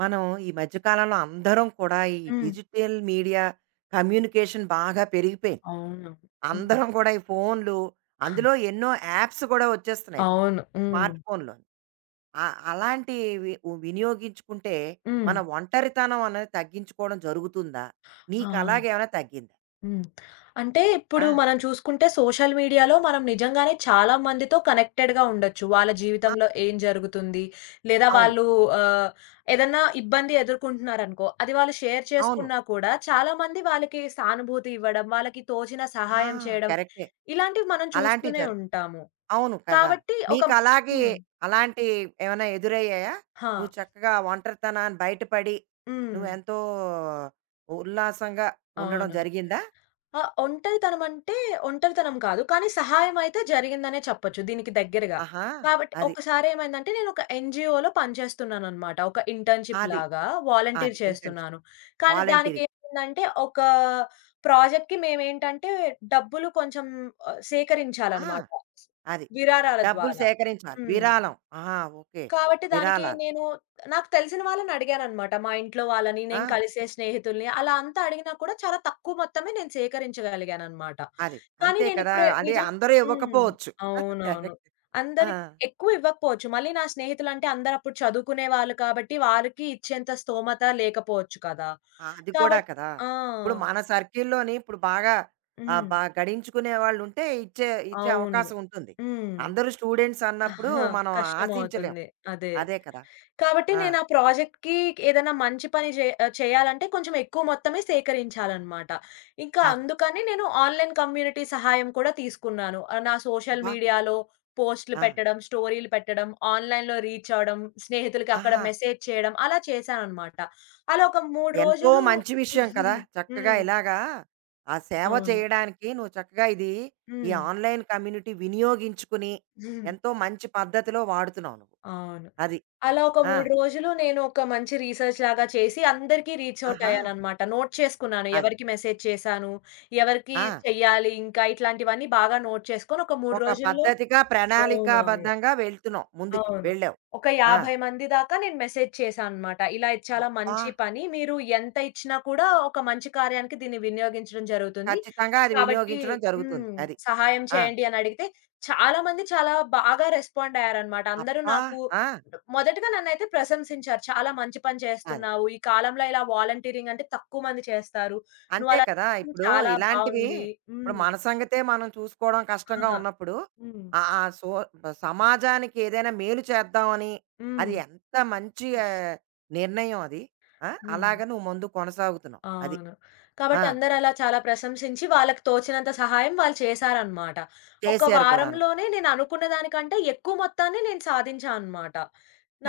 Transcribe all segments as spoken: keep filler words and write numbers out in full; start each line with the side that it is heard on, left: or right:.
right: మనం ఈ మధ్య కాలంలో అందరం కూడా ఈ
left: హ్మ్.
right: డిజిటల్ మీడియా కమ్యూనికేషన్ బాగా పెరిగిపోయింది.
left: అవును. హ్మ్.
right: అందరం కూడా ఈ ఫోన్లు, అందులో ఎన్నో యాప్స్ కూడా వచ్చేస్తున్నాయి ఇప్పుడు.
left: అవును. హ్మ్.
right: స్మార్ట్ ఫోన్‌లో. ఆ! అలాంటివి వినియోగించుకుంటే
left: హ్మ్.
right: మన ఒంటరితనం అనేది తగ్గించుకోవడం జరుగుతుందా? నీకు
left: ఆ!
right: అలాగేమైనా తగ్గిందా?
left: హ్మ్. అంటే ఇప్పుడు
right: ఆ!
left: మనం చూసుకుంటే సోషల్ మీడియాలో మనం నిజంగానే చాలా మందితో కనెక్టెడ్‌గా ఉండొచ్చు. వాళ్ళ
right: ఆ!
left: జీవితంలో ఏం జరుగుతుంది? లేదా
right: అవును.
left: వాళ్ళు ఆహ్, ఏదన్నా ఇబ్బంది ఎదుర్కొంటున్నారనుకో, అది వాళ్ళు షేర్
right: అవును.
left: చేసుకున్నా కూడా చాలా మంది వాళ్ళకి సానుభూతి ఇవ్వడం, వాళ్ళకి తోచిన
right: ఆ!
left: సహాయం చేయడం,
right: కరెక్టే.
left: ఇలాంటివి మనం
right: అలాంటివి జ
left: చూస్తూనే ఉంటాము.
right: అవును కదా!
left: కాబట్టి ఒక
right: నీకలాగే
left: హ్మ్.
right: అలాంటి ఏమైనా ఎదురయ్యాయా?
left: ఆ!
right: నువ్వు చక్కగా ఒంటరితనాన్ని బయటపడి,
left: హ్మ్.
right: నువ్వెంతో ఉల్లాసంగా ఉండడం
left: అవును.
right: జరిగిందా?
left: ఆ! ఒంటరితనం అంటే ఒంటరితనం కాదు. కానీ సహాయమైతే జరిగిందనే చెప్పొచ్చు దీనికి దగ్గరగా.
right: ఆహా!
left: కాబట్టి
right: అది.
left: ఒకసారేమైందంటే నేనొక ఎన్‌జీఓలో పనిచేస్తున్నాననమాట. ఒక
right: అది.
left: ఇంటర్న్‌షిప్‌లాగా వాలంటీర్
right: అది. ఇంటెన్షన్.
left: చేస్తున్నాను. కానీ
right: వాలంటీరింగ్.
left: దానికేమైందంటే ఒక ప్రాజెక్ట్‌కి మేమేంటంటే డబ్బులు కొంచెం ఆహ్,
right: ఆ!
left: సేకరించాలనమాట
right: అది.
left: విరాళాల
right: డబ్బులు
left: ద్వారా.
right: సేకరించాలి.
left: హ్మ్.
right: విరాళం. ఆహా! ఓకే.
left: కాబట్టి దానికి
right: విరాళాలు.
left: నేను నాకు తెలిసిన వాళ్ళని అడిగాననమాట. మా ఇంట్లో వాళ్ళని,
right: ఆ!
left: నేను కలిసే స్నేహితుల్ని అలా అంతా అడిగినా కూడా చాలా తక్కువ మొత్తమే నేను సేకరించగలిగాననమాట.
right: అది.
left: కానీ
right: అంతే కదా!
left: నేనిప్పుడు
right: అది
left: నిజం
right: అందరూ
left: హ్మ్.
right: ఇవ్వకపోవచ్చు.
left: అవునవును.
right: కరెక్ట్. ఆ!
left: అందరి ఎక్కువ ఇవ్వకపోవచ్చు. మళ్ళీ నా స్నేహితులంటే అందరప్పుడు చదువుకునే వాళ్ళు కాబట్టి వారికి ఇచ్చేంత స్తోమత లేకపోవచ్చు కదా!
right: ఆ! అది కూడా
left: కాబట్
right: కదా!
left: ఆ!
right: ఇప్పుడు మన సర్కిల్‌లోని ఇప్పుడు బాగా ఆహ్,
left: హ్మ్.
right: బా గడించుకునే వాళ్ళుంటే ఇచ్చే ఇచ్చే
left: అవును.
right: అవకాశం ఉంటుంది.
left: హ్మ్.
right: అందరూ స్టూడెంట్స్ అన్నప్పుడు మనం ఆశించలేం.
left: కష్టమవుతుంది. అదే.
right: అదే కదా!
left: కాబట్టి
right: ఆ!
left: నేను ఆ ప్రాజెక్ట్‌కి ఏదైనా మంచి పని జే ఆహ్, చేయాలంటే కొంచెం ఎక్కువ మొత్తమే సేకరించాలనమాట. ఇంకా
right: అది.
left: అందుకని నేను ఆన్‌లైన్ కమ్యూనిటీ సహాయం కూడా తీసుకున్నాను. ఆహ్, నా సోషల్
right: అబ్బా!
left: మీడియాలో పోస్ట్‌లు
right: ఆ!
left: పెట్టడం, స్టోరీలు పెట్టడం, ఆన్‌లైన్‌లో రీచ్ అవ్వడం, స్నేహితులకి అక్కడ
right: ఆహా!
left: మెసేజ్ చేయడం అలా చేశాననమాట. అలా ఒక మూడు
right: ఎంతో
left: రోజులు.
right: మంచి విషయం కదా! చక్కగా
left: హ్మ్.
right: ఇలాగా ఆ సేవ
left: అవును.
right: చేయడానికి నువ్వు చక్కగా ఇది ఈ
left: హ్మ్.
right: ఆన్‌లైన్ కమ్యూనిటీ వినియోగించుకుని
left: హ్మ్.
right: ఎంతో మంచి పద్ధతిలో వాడుతున్నావు నువ్వు.
left: అవును.
right: అది.
left: అలా ఒక
right: ఆ!
left: మూడు రోజులు నేను ఒక మంచి రీసెర్చ్ లాగా చేసి అందరికీ రీచ్ ఔట్
right: ఆహా!
left: అయ్యాననమాట. నోట్ చేసుకున్నాను.
right: అది.
left: ఎవరికి మెసేజ్ చేశాను, ఎవరికి
right: ఆ!
left: చెయ్యాలి ఇంకా ఇట్లాంటివన్నీ బాగా నోట్ చేసుకొని ఒక మూడు
right: ఒక
left: రోజుల్లో
right: పద్ధతిగా,
left: అవునవును.
right: ప్రణాళికాబద్ధంగా వెళ్తున్నాం ముందుకి.
left: అవును.
right: వెళ్ళావు.
left: ఒక
right: ఆ!
left: యాభై మంది దాకా నేను మెసేజ్ చేశానన్నమాట. ఇలా ఇది చాలా
right: అబ్బా!
left: మంచి పని. మీరు ఎంత ఇచ్చినా కూడా ఒక మంచి కార్యానికి దీన్ని వినియోగించడం జరుగుతుంది.
right: ఖచ్చితంగా అది
left: కాబట్టి
right: వినియోగించడం జరుగుతుంది.
left: హ్మ్.
right: అది.
left: సహాయం
right: ఆ!
left: చేయండి అని అడిగితే చాలా మంది చాలా బాగా రెస్పాండ్ అయ్యారన్నమాట. అందరూ
right: అబ్బా!
left: నాకు
right: ఆ!
left: మొదటగా నన్నైతే ప్రశంసించారు. "చాలా మంచి పని
right: అది.
left: చేస్తున్నావు. ఈ కాలంలో ఇలా వాలంటీరింగ్ అంటే తక్కువ మంది చేస్తారు.
right: అంతే
left: నువ్వలా
right: కదా! ఇప్పుడు
left: చాలా
right: ఇలాంటివి
left: బావుంది."
right: ఇప్పుడు
left: హ్మ్.
right: మన సంగతే మనం చూసుకోవడం కష్టంగా
left: హ్మ్.
right: ఉన్నప్పుడు
left: హ్మ్.
right: ఆహ్, ఆ సో సమాజానికి ఏదైనా మేలు చేద్దామని అది
left: హ్మ్.
right: ఎంత మంచి ఆహ్, నిర్ణయం అది. ఆ! అలాగ నువ్వు ముందు కొనసాగుతున్నావు. అది.
left: అవును.
right: ఆ!
left: కాబట్టి అందరలా చాలా ప్రశంసించి వాళ్ళకి తోచినంత సహాయం వాళ్ళు చేశారనమాట. ఒక
right: చేశారు కూడాను.
left: వారంలోనే నేననుకున్న దానికంటే ఎక్కువ మొత్తాన్ని నేను సాధించా అనమాట.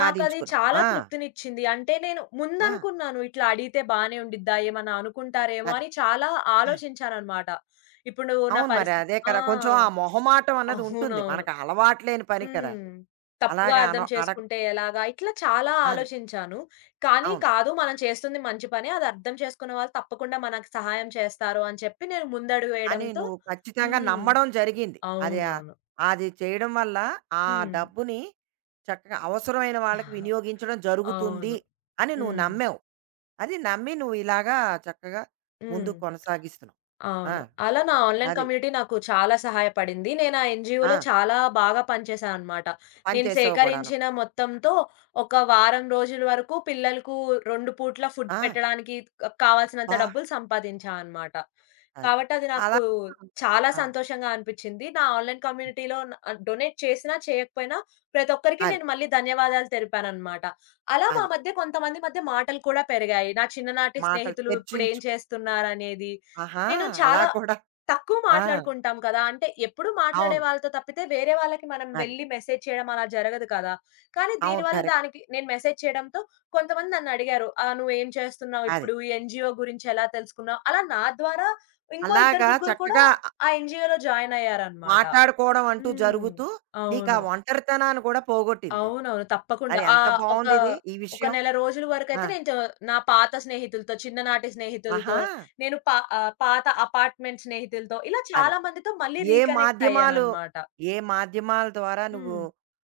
left: నాకది చాలా
right: ఆ!
left: తృప్తినిచ్చింది. అంటే నేను
right: ఆ!
left: ముందనుకున్నాను ఇట్లా అడిగితే బానే ఉండిద్దా? ఏమన్నా అనుకుంటారేమో
right: అది.
left: అని చాలా ఆలోచించాననమాట. ఇప్పుడు నా
right: అవును. మరి
left: పరిస్థితి
right: అదే
left: ఆ!
right: కదా! కొంచెం ఆ మొహమాటం అన్నది ఉంటుంది.
left: అవునవును.
right: మనకు అలవాటులేని పని కదా అది.
left: హ్మ్. తప్పుగా
right: అలాగా అన
left: అర్థం
right: అడగ
left: చేసుకుంటే ఎలాగా? ఇట్లా చాలా
right: అది.
left: ఆలోచించాను. కానీ
right: అవును.
left: కాదు మనం చేస్తుంది మంచి పనే. అది అర్థం చేసుకున్న వాళ్ళు తప్పకుండా మనకు సహాయం చేస్తారు అని చెప్పి నేను ముందడుగు
right: అని
left: వేయడంతో
right: నువ్వు ఖచ్చితంగా
left: హ్మ్.
right: నమ్మడం జరిగింది. అది ఆహ్,
left: అవునవును.
right: అది చేయడం వల్ల ఆ
left: హ్మ్.
right: డబ్బుని చక్కగా అవసరమైన వాళ్ళకి వినియోగించడం జరుగుతుంది
left: అవును.
right: అని నువ్వు
left: హ్మ్.
right: నమ్మావు. అది నమ్మి నువ్వు ఇలాగా చక్కగా
left: హ్మ్.
right: ముందుకు కొనసాగిస్తున్నావు. ఆ!
left: అవును. అలా నా ఆన్‌లైన్
right: అది.
left: కమ్యూనిటీ నాకు చాలా సహాయపడింది. నేను ఆ ఎన్‌జీఓలో
right: ఆ!
left: చాలా బాగా పనిచేశాననమాట.
right: పని
left: నేను
right: చేసావు కూడాను.
left: సేకరించిన మొత్తంతో ఒక వారం రోజుల వరకు పిల్లలకు రెండు పూట్ల ఫుడ్
right: ఆ!
left: పెట్టడానికి క కావాల్సినంత
right: అబ్బా!
left: డబ్బులు సంపాదించా అనమాట.
right: అది.
left: కాబట్టి అది
right: అలా
left: నాకు చాలా
right: ఆ!
left: సంతోషంగా అనిపిచ్చింది. నా ఆన్‌లైన్ కమ్యూనిటీలో న ఆహ్, డొనేట్ చేసినా, చేయకపోయినా ప్రతి ఒక్కరికి
right: అది.
left: నేను మళ్ళీ ధన్యవాదాలు తెలిపాననమాట. అలా మా
right: అది.
left: మధ్య కొంతమంది మధ్య మాటలు కూడా పెరిగాయి. నా చిన్ననాటి
right: మాటలు
left: స్నేహితులు ఇప్పుడేం
right: చర్చించు
left: చేస్తున్నారనేది,
right: ఆహా!
left: నేను
right: అలా
left: చాలా
right: కూడా.
left: తక్కువ
right: ఆ!
left: మాట్లాడుకుంటాం కదా! అంటే ఎప్పుడు మాట్లాడే
right: అవును.
left: వాళ్ళతో తప్పితే వేరే వాళ్ళకి మనం
right: అది.
left: వెళ్లి మెసేజ్ చేయడం అలా జరగదు కదా! కానీ
right: అవును.
left: దీనివల్ల
right: కరెక్ట్.
left: దానికి నేను మెసేజ్ చేయడంతో కొంతమంది నన్నడిగారు. ఆహ్, "నువ్వేం చేస్తున్నావు
right: అది.
left: ఇప్పుడు? ఈ ఎన్‌జీఓ గురించి ఎలా తెలుసుకున్నావు?" అలా నా ద్వారా ఇంకో ఇద్దరు
right: అలాగా
left: ముగ్గురు కూడా
right: చక్కగా ఆహ్,
left: ఆ ఎన్‌జీఓలో జాయిన్ అయ్యారన్నమాట.
right: మాట్లాడుకోవడం అంటూ
left: హ్మ్.
right: జరుగుతూ నీకా
left: అవును.
right: ఒంటరితనాన్ని కూడా పోగొట్టిందది.
left: అవునవును.
right: అది
left: తప్పకుండా.
right: అది ఎంత
left: ఆహ్, ఒక,
right: బావుందిది ఈ
left: ఒక
right: విషయం.
left: నెల రోజుల
right: ఆ!
left: వరకైతే నేను చ నా పాత స్నేహితులతో, చిన్ననాటి స్నేహితులతో,
right: ఆహా!
left: నేను పా ఆహ్, పాత అపార్ట్‌మెంట్ స్నేహితులతో ఇలా
right: అదే.
left: చాలా మందితో మళ్ళీ
right: ఏ
left: రీకనెక్ట్
right: మాధ్యమాలు
left: అయ్యానన్నమాట.
right: ఏ మాధ్యమాల ద్వారా నువ్వు
left: హ్మ్.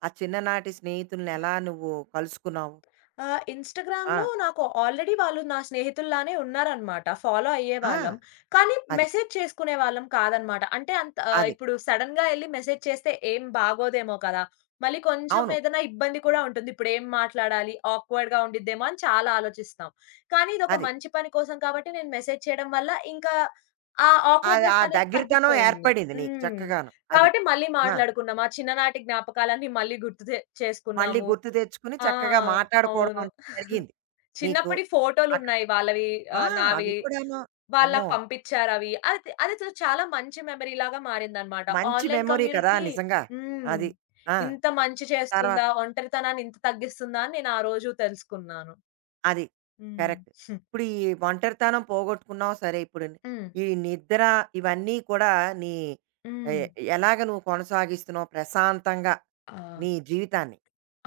right: ఆ చిన్ననాటి స్నేహితులనెలా నువ్వు కలుసుకున్నావు?
left: ఆహ్,
right: ఆ!
left: ఇన్‌స్టాగ్రామ్‌లో నాకు ఆల్రెడీ వాళ్ళు నా స్నేహితుల్లానే ఉన్నారనమాట. ఫాలో
right: ఆ!
left: అయ్యేవాళ్ళం. కానీ
right: అది.
left: మెసేజ్ చేసుకునేవాళ్ళం కాదనమాట. అంటే అంత ఆహ్,
right: అది.
left: ఇప్పుడు సడెన్‌గా ఎళ్లి మెసేజ్ చేస్తే ఏం బాగోదేమో కదా! మళ్ళీ కొంచెం
right: అవును.
left: ఏదైనా ఇబ్బంది కూడా ఉంటుంది. ఇప్పుడేం మాట్లాడాలి? ఆక్వర్డ్‌గా ఉండిద్దేమో అని చాలా ఆలోచిస్తాం. కానీ ఇదొక
right: అది.
left: మంచి పని కోసం కాబట్టి నేను మెసేజ్ చేయడం వల్ల ఇంకా ఆ
right: అది
left: ఆక్వర్డ్‌నెస్
right: ఆ
left: అనేది
right: దగ్గరితనం
left: తగ్గిపోయింది.
right: ఏర్పడింది నీకు
left: హ్మ్.
right: చక్కగాను. అది.
left: కాబట్టి మళ్ళీ
right: ఆ!
left: మాట్లాడుకున్నాం. ఆ చిన్ననాటి జ్ఞాపకాలన్నీ మళ్ళీ గుర్తు తె
right: మళ్ళీ
left: చేసుకున్నాము.
right: గుర్తు తెచ్చుకుని
left: ఆ!
right: చక్కగా మాట్లాడుకోవడం
left: అవును.
right: అంటూ జరిగింది నీకు.
left: చిన్నప్పటి
right: అక్కడ.
left: ఫోటోలున్నాయి వాళ్ళవి,
right: ఆ!
left: ఆహ్, నావి.
right: అవి కూడాను.
left: వాళ్ళకి
right: అమ్మో!
left: పంపించారవి. అది అది చ చాలా మంచి మెమరీలాగా మారిందనమాట.
right: మంచి
left: ఆన్‌లైన్
right: మెమొరీ కదా!
left: కమ్యూనిటీ
right: నిజంగా.
left: హ్మ్.
right: అది. ఆ!
left: ఇంత మంచి
right: తర్వాత
left: చేస్తుందా? ఒంటరితనాన్ని ఇంత తగ్గిస్తుందా? అని నేను ఆ రోజు తెలుసుకున్నాను.
right: అది.
left: హ్మ్.
right: కరెక్ట్. ఇప్పుడు ఈ ఒంటరితనం పోగొట్టుకున్నావు సరే, ఇప్పుడు ని-
left: హ్మ్.
right: ఈ నిద్ర ఇవన్నీ కూడా నీ ఎ
left: హ్మ్.
right: ఎలాగ నువ్వు కొనసాగిస్తున్నావు ప్రశాంతంగా
left: ఆ!
right: నీ జీవితాన్ని?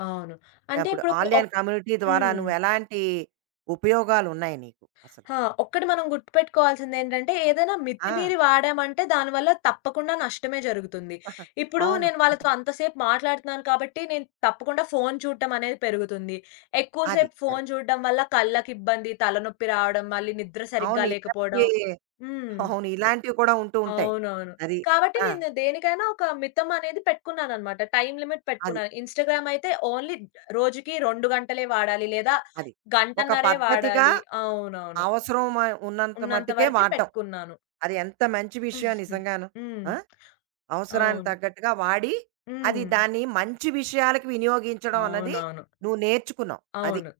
left: అవును. అంటే
right: అప్పుడు
left: ఇప్పుడు
right: ఆన్‌లైన్
left: ఒక్
right: కమ్యూనిటీ ద్వారా
left: హ్మ్.
right: నువ్వు ఎలాంటి ఉపయోగాలున్నాయి నీకు అసలు?
left: ఆ! ఒక్కటి మనం గుర్తుపెట్టుకోవాల్సిందేంటంటే, ఏదైనా
right: ఆ!
left: మితిమీరి వాడామంటే దానివల్ల తప్పకుండా నష్టమే జరుగుతుంది. ఇప్పుడు
right: అవును.
left: నేను వాళ్ళతో అంతసేపు మాట్లాడుతున్నాను కాబట్టి, నేను తప్పకుండా ఫోను చూడటం అనేది పెరుగుతుంది. ఎక్కువ
right: అది.
left: సేపు ఫోను
right: కరెక్ట్.
left: చూడడం వల్ల కళ్ళకి ఇబ్బంది, తలనొప్పి రావడం, మళ్ళీ నిద్ర సరిగ్గా
right: అవును.
left: లేకపోవడం.
right: ఇలాంటివి
left: హ్మ్.
right: అవును. ఇలాంటివి కూడా ఉంటూ ఉంటాయి.
left: అవునవును.
right: అది.
left: కాబట్టి
right: ఆ!
left: నేను దేనికైనా ఒక మితం అనేది పెట్టుకున్నాననమాట. టైమ్ లిమిట్
right: అది.
left: పెట్టుకున్నాను. ఇన్‌స్టాగ్రామ్ అయితే ఓన్లీ రోజుకి రెండు గంటలే వాడాలి. లేదా
right: అది. ఒక
left: గంటన్నరే
right: పద్ధతిగా
left: వాడాలి. అవునవును.
right: అవసరం మ ఉన్నంత
left: ఉన్నంత
right: మట్టుకే
left: వరకే
right: వాడడం.
left: పెట్టుకున్నాను.
right: అది ఎంత మంచి విషయం నిజంగాను.
left: హ్మ్.
right: ఆ! అవసరానికి
left: అవును.
right: తగ్గట్టుగా వాడి, అది
left: హ్మ్.
right: దాన్ని మంచి విషయాలకి వినియోగించడం అన్నది
left: అవునవును.
right: నువ్వు నేర్చుకున్నావు. అది.
left: అవును.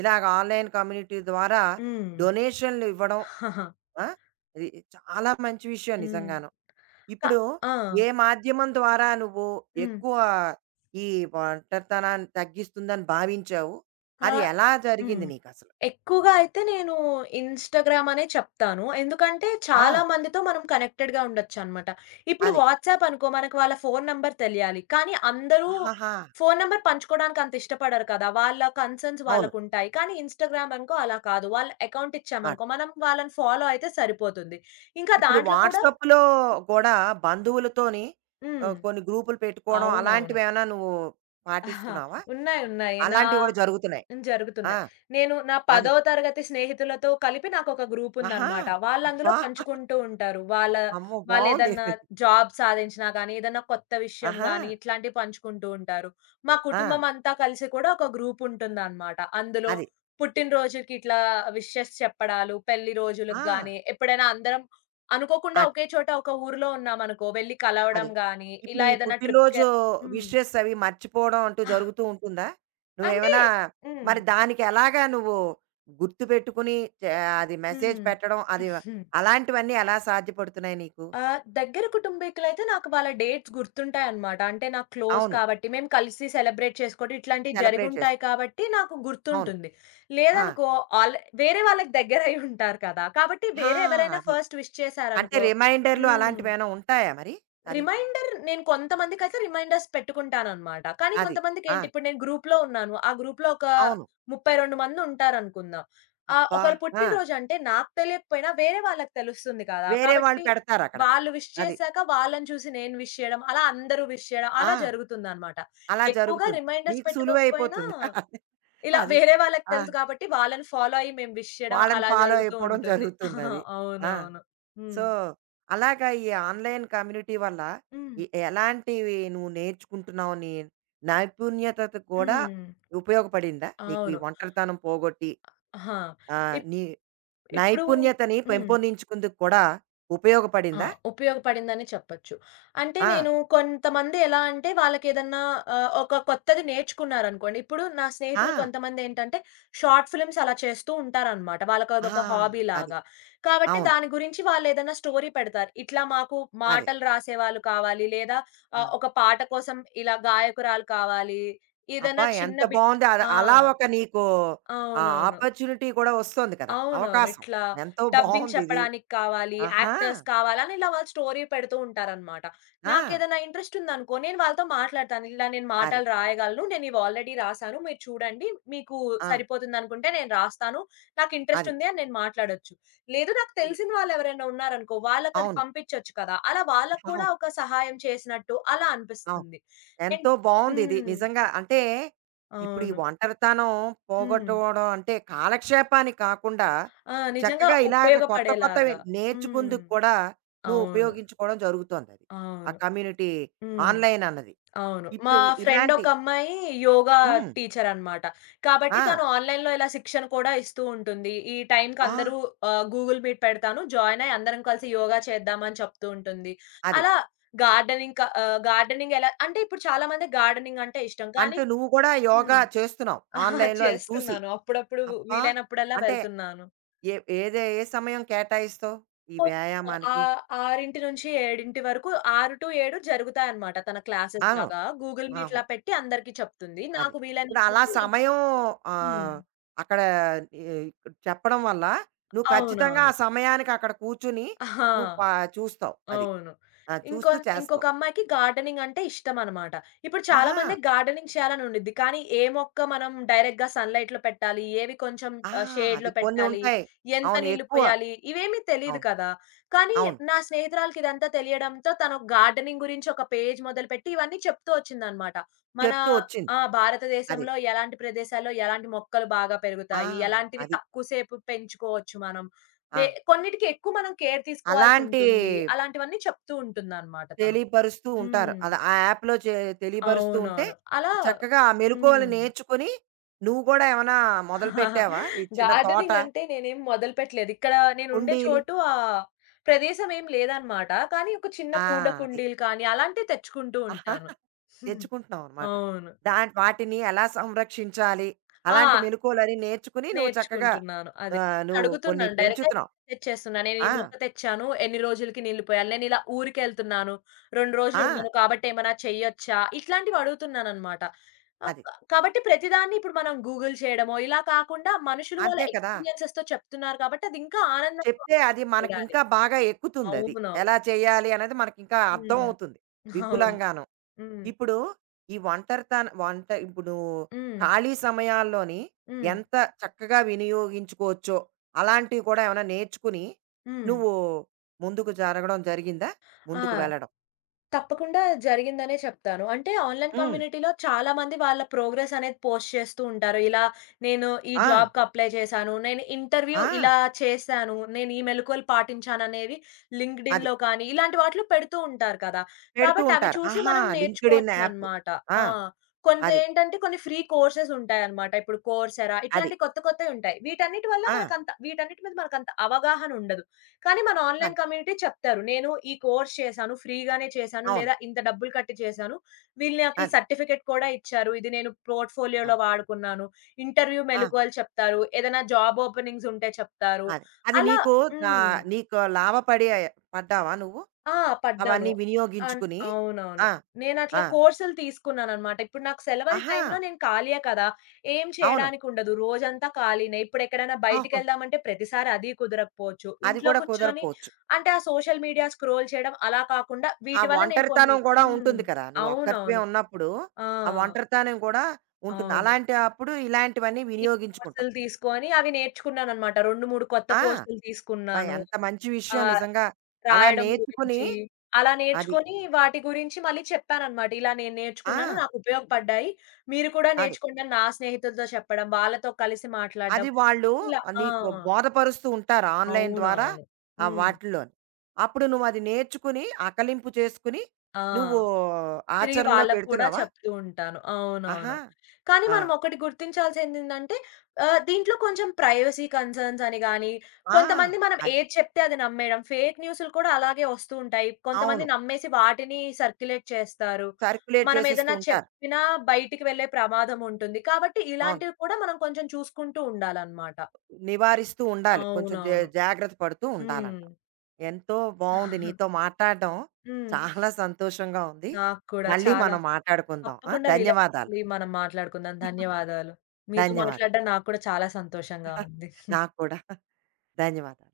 right: ఇలాగ ఆన్‌లైన్ కమ్యూనిటీ ద్వారా
left: హ్మ్.
right: డొనేషన్‌లు ఇవ్వడం. ఆ! ఇది చాలా మంచి విషయం
left: హ్మ్.
right: నిజంగాను.
left: క
right: ఇప్పుడు
left: ఆ!
right: ఏ మాధ్యమం ద్వారా నువ్వు
left: హ్మ్.
right: ఎక్కువ ఈ ఒంటరితనాన్ని తగ్గిస్తుందని భావించావు?
left: ఆ!
right: అది ఎలా
left: హ్మ్.
right: జరిగింది నీకసలు?
left: ఎక్కువగా అయితే నేను ఇన్‌స్టాగ్రామ్ అనే చెప్తాను. ఎందుకంటే చాలా
right: ఆ!
left: మందితో మనం కనెక్టెడ్‌గా ఉండొచ్చనమాట. ఇప్పుడు
right: అది.
left: వాట్సాప్ అనుకో మనకు వాళ్ళ ఫోను నంబర్ తెలియాలి. కానీ అందరూ
right: ఆహాహా!
left: ఫోను నంబర్ పంచుకోవడానికి అంత ఇష్టపడరు కదా! వాళ్ళ కన్సర్న్స్
right: అవును.
left: వాళ్ళకుంటాయి. కానీ ఇన్‌స్టాగ్రామ్ అనుకో అలా కాదు. వాళ్ళ అకౌంట్
right: ఆ!
left: ఇచ్చామనుకో మనం వాళ్ళని ఫాలో అయితే సరిపోతుంది. ఇంకా
right: ఇప్పుడు
left: దాంట్లో కూడా
right: వాట్సాప్‌లో గూడా బంధువులతోని
left: హ్మ్.
right: ఆహ్, కొన్ని గ్రూపులు పెట్టుకోవడం
left: అవునవును.
right: అలాంటివేమైనా నువ్వు పాటిస్తున్నావా?
left: ఉన్నాయి ఉన్నాయి. నా
right: అలాంటివి గూడా జరుగుతున్నాయి.
left: హ్మ్.
right: ఆ!
left: జరుగుతున్నాయి. నేను నా
right: అది.
left: పదవ తరగతి స్నేహితులతో కలిపి నాకొక
right: ఆహా!
left: గ్రూపుందనమాట. వాళ్ళందులో
right: అబ్బా!
left: పంచుకుంటూ ఉంటారు. వాళ్ళ
right: అమ్మో! బావుంది
left: వాళ్ళేదన్నా
right: ఇది.
left: జాబ్ సాధించినా గానీ, ఏదన్నా కొత్త విషయం
right: ఆహా!
left: గానీ, ఇట్లాంటివి పంచుకుంటూ ఉంటారు. మా
right: ఆ!
left: కుటుంబమంతా కలిసి కూడా ఒక గ్రూపుంటుందనమాట. అందులో
right: అది.
left: పుట్టినరోజుకి ఇట్లా విషెస్ చెప్పడాలు, పెళ్లి రోజులకు
right: ఆ!
left: గానీ, ఎప్పుడైనా అందరం అనుకోకుండా
right: అది.
left: ఒకే చోట ఒక ఊర్లో ఉన్నామనుకో, వెళ్లి కలవడం
right: అది.
left: గానీ,
right: ఇప్పుడు
left: ఇలా
right: ఈ
left: ఏదన్నా ట్రిప్‌కె
right: పుట్టినరోజు
left: హ్మ్.
right: విషెస్ అవి మర్చిపోవడం అంటూ
left: ఆ!
right: జరుగుతూ ఉంటుందా?
left: అంటే
right: నువ్వేమైనా
left: హ్మ్.
right: మరి దానికి ఎలాగా నువ్వు గుర్తుపెట్టుకుని చే అది మెసేజ్ పెట్టడం అది
left: హ్మ్.
right: అలాంటివన్నీ ఎలా సాధ్యపడుతున్నాయి నీకు?
left: ఆహ్, దగ్గర కుటుంబీకులైతే నాకు వాళ్ళ డేట్స్ గుర్తుంటాయన్నమాట. అంటే నాకు క్లోజ్
right: అవును.
left: కాబట్టి మేము కలిసి సెలబ్రేట్ చేసుకోవడం ఇట్లాంటివి
right: సెలబ్రేట్ చేసు
left: జరిగుంటాయి కాబట్టి నాకు
right: అవును.
left: గుర్తుంటుంది.
right: ఆ!
left: లేదనుకో ఆల్ వేరే వాళ్ళకి దగ్గరయ్యుంటారు కదా! కాబట్టి
right: ఆ!
left: వేరే ఎవరైనా
right: అది.
left: ఫస్ట్ విష్
right: అంటే
left: చేశారనుకో.
right: రిమైండర్‌లు
left: హ్మ్.
right: అలాంటివేమైనా ఉంటాయా మరి? అది.
left: రిమైండర్ నేను కొంతమందికైతే రిమైండర్స్ పెట్టుకుంటాననమాట. కానీ
right: అది. ఆ!
left: కొంతమందికేంటి ఇప్పుడు నేను గ్రూప్‌లో ఉన్నాను. ఆ గ్రూప్‌లో ఒక
right: అవును.
left: ముప్పై రెండు మంది ఉంటారనుకుందాం. ఆహ్,
right: అబ్బా!
left: ఒకళ్ళ
right: ఆ!
left: పుట్టినరోజంటే నాకు తెలియకపోయినా వేరే వాళ్ళకి తెలుస్తుంది కదా!
right: వేరే వాళ్ళు
left: కాబట్టి
right: పెడతారక్కడ.
left: వాళ్ళు విష్
right: అది.
left: చేశాక వాళ్ళని చూసి నేను విష్ చేయడం, అలా అందరూ విష్ చేయడం అలా
right: ఆ!
left: జరుగుతుందనమాట.
right: అలా
left: ఎక్కువగా
right: జరుగుతుంది.
left: రిమైండర్స్
right: నీకు
left: పెట్టుకోకపోయినా
right: సులువైపోతుంది.
left: ఇలా
right: అది.
left: వేరే వాళ్ళకి
right: ఆ!
left: తెలుసు కాబట్టి వాళ్ళని ఫాలో అయ్యి మేము విష్ చేయడం
right: వాళ్ళని
left: అలా
right: ఫాలో
left: జరుగుతూ
right: అయిపోవడం
left: ఉంటుంది.
right: జరుగుతుందది. ఆ!
left: అవునవును. హ్మ్.
right: సో, అలాగా ఈ ఆన్‌లైన్ కమ్యూనిటీ వల్ల
left: హ్మ్.
right: ఎ ఎలాంటివి నువ్వు నేర్చుకుంటున్నావు? నీ నైపుణ్యతకు కూడా
left: హ్మ్.
right: ఉపయోగపడిందా? నీకు ఈ
left: అవును.
right: ఒంటరితనం పోగొట్టి
left: ఆహా!
right: ఆహ్,
left: ఇప్
right: నీ
left: ఇప్పుడు
right: నైపుణ్యతని
left: హ్మ్.
right: పెంపొందించుకుందుకు కూడా
left: ఆ!
right: ఉపయోగపడిందా?
left: ఉపయోగపడిందనే చెప్పొచ్చు. అంటే
right: ఆ!
left: నేను కొంతమంది ఎలా అంటే వాళ్ళకేదన్నా ఆహ్, ఒక కొత్తది నేర్చుకున్నారనుకోండి. ఇప్పుడు నా
right: ఆ!
left: స్నేహితులు కొంతమందేంటంటే షార్ట్ ఫిల్మ్స్ అలా చేస్తూ ఉంటారనమాట.
right: ఆ!
left: వాళ్ళకదొక హాబీ
right: అది.
left: లాగా. కాబట్టి
right: అవును.
left: దాని గురించి వాళ్ళేదన్నా స్టోరీ పెడతారు. ఇట్లా మాకు
right: అదే.
left: మాటలు రాసేవాళ్ళు కావాలి, లేదా
right: ఆ!
left: ఆహ్, ఒక పాట కోసం ఇలా గాయకురాలు కావాలి,
right: అబ్బా!
left: ఏదన్నా చిన్న
right: ఎంత
left: బిట్.
right: బావుంది. అది
left: ఆ!
right: అలా ఒక నీకు ఆహ్,
left: అవునవును.
right: ఆపర్చునిటీ కూడా వస్తోంది కదా!
left: అవునవును.
right: అవకాశం.
left: ఇట్లా
right: ఎంతో
left: డబ్బింగ్
right: బావుందిది.
left: చెప్పడానికి కావాలి,
right: ఆహా!
left: యాక్టర్స్ కావాలని ఇలా వాళ్ళు స్టోరీ పెడుతూ ఉంటారనమాట.
right: ఆ!
left: నాకేదైనా ఇంట్రెస్ట్ ఉందనుకో, నేను వాళ్ళతో మాట్లాడతాను. ఇలా నేను
right: అది.
left: మాటలు రాయగలను. నేను ఇవి ఆల్రెడీ రాసాను. మీరు చూడండి. మీకు
right: ఆ!
left: సరిపోతుందనుకుంటే నేను రాస్తాను. నాకు ఇంట్రెస్ట్
right: అది.
left: ఉంది అని నేను మాట్లాడొచ్చు. లేదు నాకు
right: ఇది-
left: తెలిసిన వాళ్ళు ఎవరైనా ఉన్నారనుకో, వాళ్ళకది
right: అవును.
left: పంపించొచ్చు కదా! అలా వాళ్ళకి కూడా
right: అవును.
left: ఒక సహాయం చేసినట్టు అలా
right: అవును.
left: అనిపిస్తుంది. అండ్
right: ఎంతో బావుందిది.
left: హ్మ్.
right: నిజంగా అంటే, ఇప్పుడు ఈ
left: అవును.
right: ఒంటరితనం
left: హ్మ్.
right: పోగొట్టుకోవడం అంటే, కాలక్షేపానికి కాకుండా
left: ఆ! నిజంగా
right: చక్కగా ఇలాగ కొత్త కొత్తవి
left: ఉపయోగపడేలాగా. హ్మ్.
right: నేర్చుకుందుకు కూడా నువ్వు
left: అవును.
right: ఉపయోగించుకోవడం జరుగుతోందది. ఆ
left: అవును.
right: కమ్యూనిటీ
left: హ్మ్.
right: ఆన్‌లైన్ అన్నది.
left: అవును. మా
right: ఇప్పుడు
left: ఫ్రెండ్
right: ఇలాంటి
left: ఒక అమ్మాయి యోగా
right: హ్మ్.
left: టీచర్ అన్నమాట. కాబట్టి
right: ఆ!
left: తను ఆన్‌లైన్‌లో ఇలా శిక్షణ కూడా ఇస్తూ ఉంటుంది. ఈ టైంకి
right: అబ్బా!
left: అందరూ ఆహ్, గూగుల్ మీట్ పెడతాను. జాయిన్ అయ్యి అందరం కలిసి యోగా చేద్దాం అని చెప్తూ ఉంటుంది.
right: అది.
left: అలా గార్డెనింగ్ క ఆహ్, గార్డెనింగ్ ఎలా అంటే ఇప్పుడు చాలా మందికి గార్డెనింగ్ అంటే ఇష్టం. కానీ
right: అంటే నువ్వు కూడా
left: హ్మ్.
right: యోగా చేస్తున్నావు. ఆన్‌లైన్‌లో అది చూసి.
left: చేస్తున్నాను. అప్పుడప్పుడు
right: అబ్బా!
left: వీలైనప్పుడల్లా
right: అంటే
left: వెళ్తున్నాను.
right: ఏ ఏదే ఏ సమయం కేటాయిస్తావు ఈ
left: కొంచెం ఆ
right: వ్యాయామానికి?
left: ఆరు-ఏడు వరకు ఆరు ఏడు జరుగుతాయన్నమాట తన క్లాసెస్
right: అవును.
left: లాగా. గూగుల్ మీట్‌లా
right: అవును.
left: పెట్టి అందరికీ చెప్తుంది.
right: అది.
left: నాకు
right: ఇప్పుడు అలా
left: వీలైనప్పుడల్లా నేను
right: సమయం
left: హ్మ్.
right: ఆహ్, అక్కడ ఎ చెప్పడం వల్ల నువ్వు ఖచ్చితంగా
left: అవునవును.
right: ఆ సమయానికి అక్కడ కూర్చొని
left: ఆ!
right: నువ్వు ప చూస్తావు అది.
left: అవును.
right: ఆ! చూస్తూ
left: ఇంకొన్ ఇంకొక
right: చేస్తావు.
left: అమ్మాయికి గార్డెనింగ్ అంటే ఇష్టమనమాట. ఇప్పుడు చాలా
right: ఆహా!
left: మందికి గార్డెనింగ్ చేయాలని ఉండిద్ది. కానీ ఏ మొక్క మనం డైరెక్ట్‌గా సన్‌లైట్‌లో పెట్టాలి, ఏవి కొంచెం
right: ఆ!
left: ఆహ్, షేడ్‌లో
right: అది కొన్ని
left: పెట్టాలి,
right: ఉంటాయి.
left: ఎంత
right: అవును.
left: నీళ్లు
right: ఎక్కువ.
left: పోయాలి, ఇవేమీ తెలీదు
right: అవును.
left: కదా! కానీ
right: అవును.
left: నా స్నేహితురాలికి ఇదంతా తెలియడంతో తను గార్డెనింగ్ గురించి ఒక పేజ్ మొదలుపెట్టి ఇవన్నీ చెప్తూ వచ్చిందనమాట. మన
right: చెప్తూ వచ్చింది.
left: ఆ!
right: అది.
left: భారతదేశంలో ఎలాంటి ప్రదేశాల్లో ఎలాంటి మొక్కలు బాగా
right: ఆ!
left: పెరుగుతాయి, ఎలాంటివి
right: అది.
left: తక్కువ సేపు పెంచుకోవచ్చు మనం,
right: ఆ!
left: దే కొన్నిటికి ఎక్కువ మనం కేర్
right: అలాంటి
left: తీసుకోవాల్సుంటుంది. అలాంటివన్నీ చెప్తూ ఉంటుందనమాట తను.
right: తెలియపరుస్తూ ఉంటారు.
left: హ్మ్.
right: అలా ఆ యాప్‌లో చే తెలియపరుస్తూ ఉంటే,
left: అవునవును. అలా
right: చక్కగా ఆ మెలుకువలు
left: హ్మ్.
right: నేర్చుకొని, నువ్వు గూడా ఏమన్నా మొదలుపెట్టావా? ఈ చిన్న తోట,
left: గార్డెనింగ్ అంటే నేనేం మొదలుపెట్టలేదు. ఇక్కడ నేనుండే
right: కుండీలు
left: చోటు ఆహ్, ప్రదేశం ఏం లేదనమాట. కానీ ఒక చిన్న
right: ఆ!
left: పూల
right: అది.
left: కుండీలు కానీ అలాంటివి తెచ్చుకుంటూ ఉంటాను.
right: తెచ్చుకుంటున్నావనమాట.
left: అవును.
right: దాన్ వాటిని ఎలా సంరక్షించాలి? అలాంటి
left: ఆ!
right: మెలుకువలన్నీ నేర్చుకుని, నువ్వు చక్కగా
left: నేర్చుకుంటున్నాను. అదే.
right: ఆహ్, నువ్వు కొన్ని
left: అడుగుతున్నాను. డైరెక్ట్‌గా
right: పెంచుతున్నావు.
left: తెచ్చేస్తున్నా. నేను ఈ
right: ఆ!
left: మొక్క తెచ్చాను. ఎన్ని రోజులకి నీళ్లు పోయాలి? నేను ఇలా ఊరికెళ్తున్నాను. రెండు రోజులు
right: ఆ!
left: ఉన్నాను కాబట్టి ఏమైనా చెయ్యొచ్చా? ఇట్లాంటివి అడుగుతున్నాననమాట. ఆహ్,
right: అది.
left: క కాబట్టి ప్రతిదాన్ని ఇప్పుడు మనం గూగుల్ చేయడమో ఇలా కాకుండా మనుషులు వాళ్ళ
right: అంతే కదా!
left: ఎక్స్‌పీరియన్సెస్‌తో చెప్తున్నారు కాబట్టి అది ఇంకా ఆనందంగా
right: చెప్తే
left: ఉంటుంది
right: అది
left: చేయాలి.
right: మనకింకా బాగా ఎక్కుతుందది.
left: అవునవును.
right: ఎలా చేయాలి అనేది మనకింకా
left: హ్మ్.
right: అర్థమవుతుంది
left: అవును.
right: విపులంగాను.
left: హ్మ్.
right: ఇప్పుడు ఈ ఒంటరితన వంట ఇప్పుడు నువ్వు
left: హ్మ్.
right: ఖాళీ సమయాల్లోని
left: హ్మ్.
right: ఎంత చక్కగా వినియోగించుకోవచ్చో అలాంటివి కూడా ఏమైనా నేర్చుకుని
left: హ్మ్.
right: నువ్వు ముందుకు జరగడం జరిగిందా? ముందుకు
left: ఆ!
right: వెళ్ళడం.
left: తప్పకుండా జరిగిందనే చెప్తాను. అంటే ఆన్‌లైన్
right: హ్మ్.
left: కమ్యూనిటీలో చాలామంది వాళ్ళ ప్రోగ్రెస్ అనేది పోస్ట్ చేస్తూ ఉంటారు. ఇలా నేను ఈ
right: ఆ!
left: జాబ్‌కి అప్లై చేశాను. నేను ఇంటర్వ్యూ
right: ఆ!
left: ఇలా చేశాను. నేను ఈ మెళకువలు పాటించాననేవి
right: అది.
left: లింక్డ్‌ఇన్‌లో కానీ ఇలాంటి వాటిలో పెడుతూ ఉంటారు కదా!
right: పెడుతూ
left: కాబట్టి అవి
right: ఉంటారు.
left: చూసి
right: ఆహా!
left: మనం
right: లింక్డ్ ఇన్ యాప్.
left: నేర్చుకోవచ్చనమాట.
right: ఆ!
left: ఆ!
right: అది.
left: కొంతేంటంటే కొన్ని ఫ్రీ కోర్సెస్ ఉంటాయన్నమాట. ఇప్పుడు కోర్సెరా
right: అది.
left: ఇట్లాంటి కొత్త కొత్తవి ఉంటాయి. వీటన్నిటి వల్ల
right: ఆ!
left: మనకంత వీటన్నిటి మీద మనకంత అవగాహన ఉండదు. కానీ మన ఆన్‌లైన్
right: అది.
left: కమ్యూనిటీ చెప్తారు. నేను ఈ కోర్స్ చేశాను. ఫ్రీగానే చేశాను.
right: అవును.
left: లేదా ఇంత డబ్బులు కట్టి చేశాను. వీళ్ళు నాకు ఈ
right: అది.
left: సర్టిఫికేట్ కూడా ఇచ్చారు. ఇది నేను పోర్ట్‌ఫోలియోలో
right: అది.
left: వాడుకున్నాను. ఇంటర్వ్యూ
right: ఆ!
left: మెళకువలు చెప్తారు. ఏదైనా జాబ్ ఓపెనింగ్స్ ఉంటే చెప్తారు.
right: అది. అది
left: అలా
right: నీకు
left: హ్మ్.
right: ఆహ్, నీకు లాభపడి పడ్డావా నువ్వు?
left: ఆ! పడ్డాను.
right: అవన్నీ
left: అన్
right: వినియోగించుకుని?
left: అవునవును.
right: ఆ!
left: నేనట్లా
right: ఆ!
left: కోర్సులు తీసుకున్నాననమాట. ఇప్పుడు నాకు సెలవుల
right: ఆహా!
left: టైంలో నేను ఖాళీయే కదా! ఏం
right: అవును.
left: చేయడానికుండదు. రోజంతా ఖాళీనే. ఇప్పుడెక్కడైనా
right: అవును.
left: బయటికెళ్దామంటే ప్రతిసారి అది కుదరకపోవచ్చు.
right: అది
left: ఇంట్లో
right: కూడా
left: కూర్చొని
right: కుదరపోవచ్చు.
left: అంటే ఆ సోషల్ మీడియా స్క్రోల్ చేయడం అలా కాకుండా
right: ఆ
left: వీటి వల్ల నేను కొన్ని
right: ఒంటరితనం గూడా
left: హ్మ్.
right: ఉంటుంది కదా! నువ్వు ఒక్కరివే
left: అవునవును.
right: ఉన్నప్పుడు,
left: ఆ!
right: ఆ ఒంటరితనం కూడా ఉంటుంది.
left: అవును.
right: అలాంటి అప్పుడు ఇలాంటివన్నీ
left: ఈ
right: వినియోగించుకుంటాం.
left: కోర్సులు తీసుకొని అవి నేర్చుకున్నాననమాట. రెండు, మూడు కొత్త
right: ఆ!
left: కోర్సులు
right: అబ్బా!
left: తీసుకున్నాను.
right: ఎంత మంచి
left: ఆ!
right: విషయం నిజంగా. అలా
left: రాయడం
right: నేర్చుకుని
left: గురించి. అలా
right: అది.
left: నేర్చుకొని వాటి గురించి మళ్ళీ చెప్పాననమాట. ఇలా నేను
right: ఆ!
left: నేర్చుకున్నాను. నాకు ఉపయోగపడ్డాయి. మీరు కూడా
right: అది.
left: నేర్చుకోండి అని నా స్నేహితులతో చెప్పడం. వాళ్ళతో కలిసి మాట్లాడడం.
right: అది వాళ్ళు
left: ఇలా ఆ!
right: నీకు బోధపరుస్తూ ఉంటారు ఆన్‌లైన్ ద్వారా
left: అవునవును.
right: ఆ
left: హ్మ్.
right: వాటిల్లోని. అప్పుడు నువ్వు అది నేర్చుకుని, ఆకలింపు చేసుకుని
left: ఆ!
right: నువ్వు
left: తిరిగి
right: ఆచరణలో
left: వాళ్ళకి కూడా
right: పెడుతున్నావా?
left: చెప్తూ ఉంటాను.
right: ఆహా!
left: అవునవును. కానీ
right: ఆ!
left: మనం ఒకటి గుర్తించాల్సిందేందంటే ఆహ్, దీంట్లో కొంచెం ప్రైవసీ కన్సర్న్స్ అని గాని,
right: ఆ!
left: కొంతమంది మనం
right: అది.
left: ఏది చెప్తే అది నమ్మేయడం. ఫేక్ న్యూస్‌లు కూడా అలాగే వస్తూ ఉంటాయి.
right: అవును.
left: కొంతమంది నమ్మేసి వాటిని సర్క్యులేట్ చేస్తారు.
right: సర్క్యులేట్
left: మనం
right: చేసేస్తూ
left: ఏదైనా
right: ఉంటారు.
left: చెప్పినా బయటికి వెళ్ళే ప్రమాదం ఉంటుంది. కాబట్టి
right: అవును.
left: ఇలాంటివి కూడా మనం కొంచెం చూసుకుంటూ ఉండాలన్నమాట.
right: నివారిస్తూ ఉండాలి. కొంచెం జా
left: అవునవును.
right: జాగ్రత్త పడుతూ
left: హ్మ్.
right: ఉండాలంటావు. ఎంతో బావుంది
left: హ్మ్.
right: నీతో మాట్లాడడం. చాలా సంతోషంగా ఉంది.
left: నాకు కూడా
right: మళ్ళీ
left: చాలా.
right: మనం మాట్లాడుకుందాం. ఆ!
left: తప్పకుండా వీలై
right: ధన్యవాదాలు.
left: మనం మాట్లాడుకుందాం. ధన్యవాదాలు. మీతో
right: ధన్యవాదాలు.
left: మాట్లాడడం నాకు కూడా చాలా సంతోషంగా ఉంది.
right: నాకు కూడా. ధన్యవాదాలు.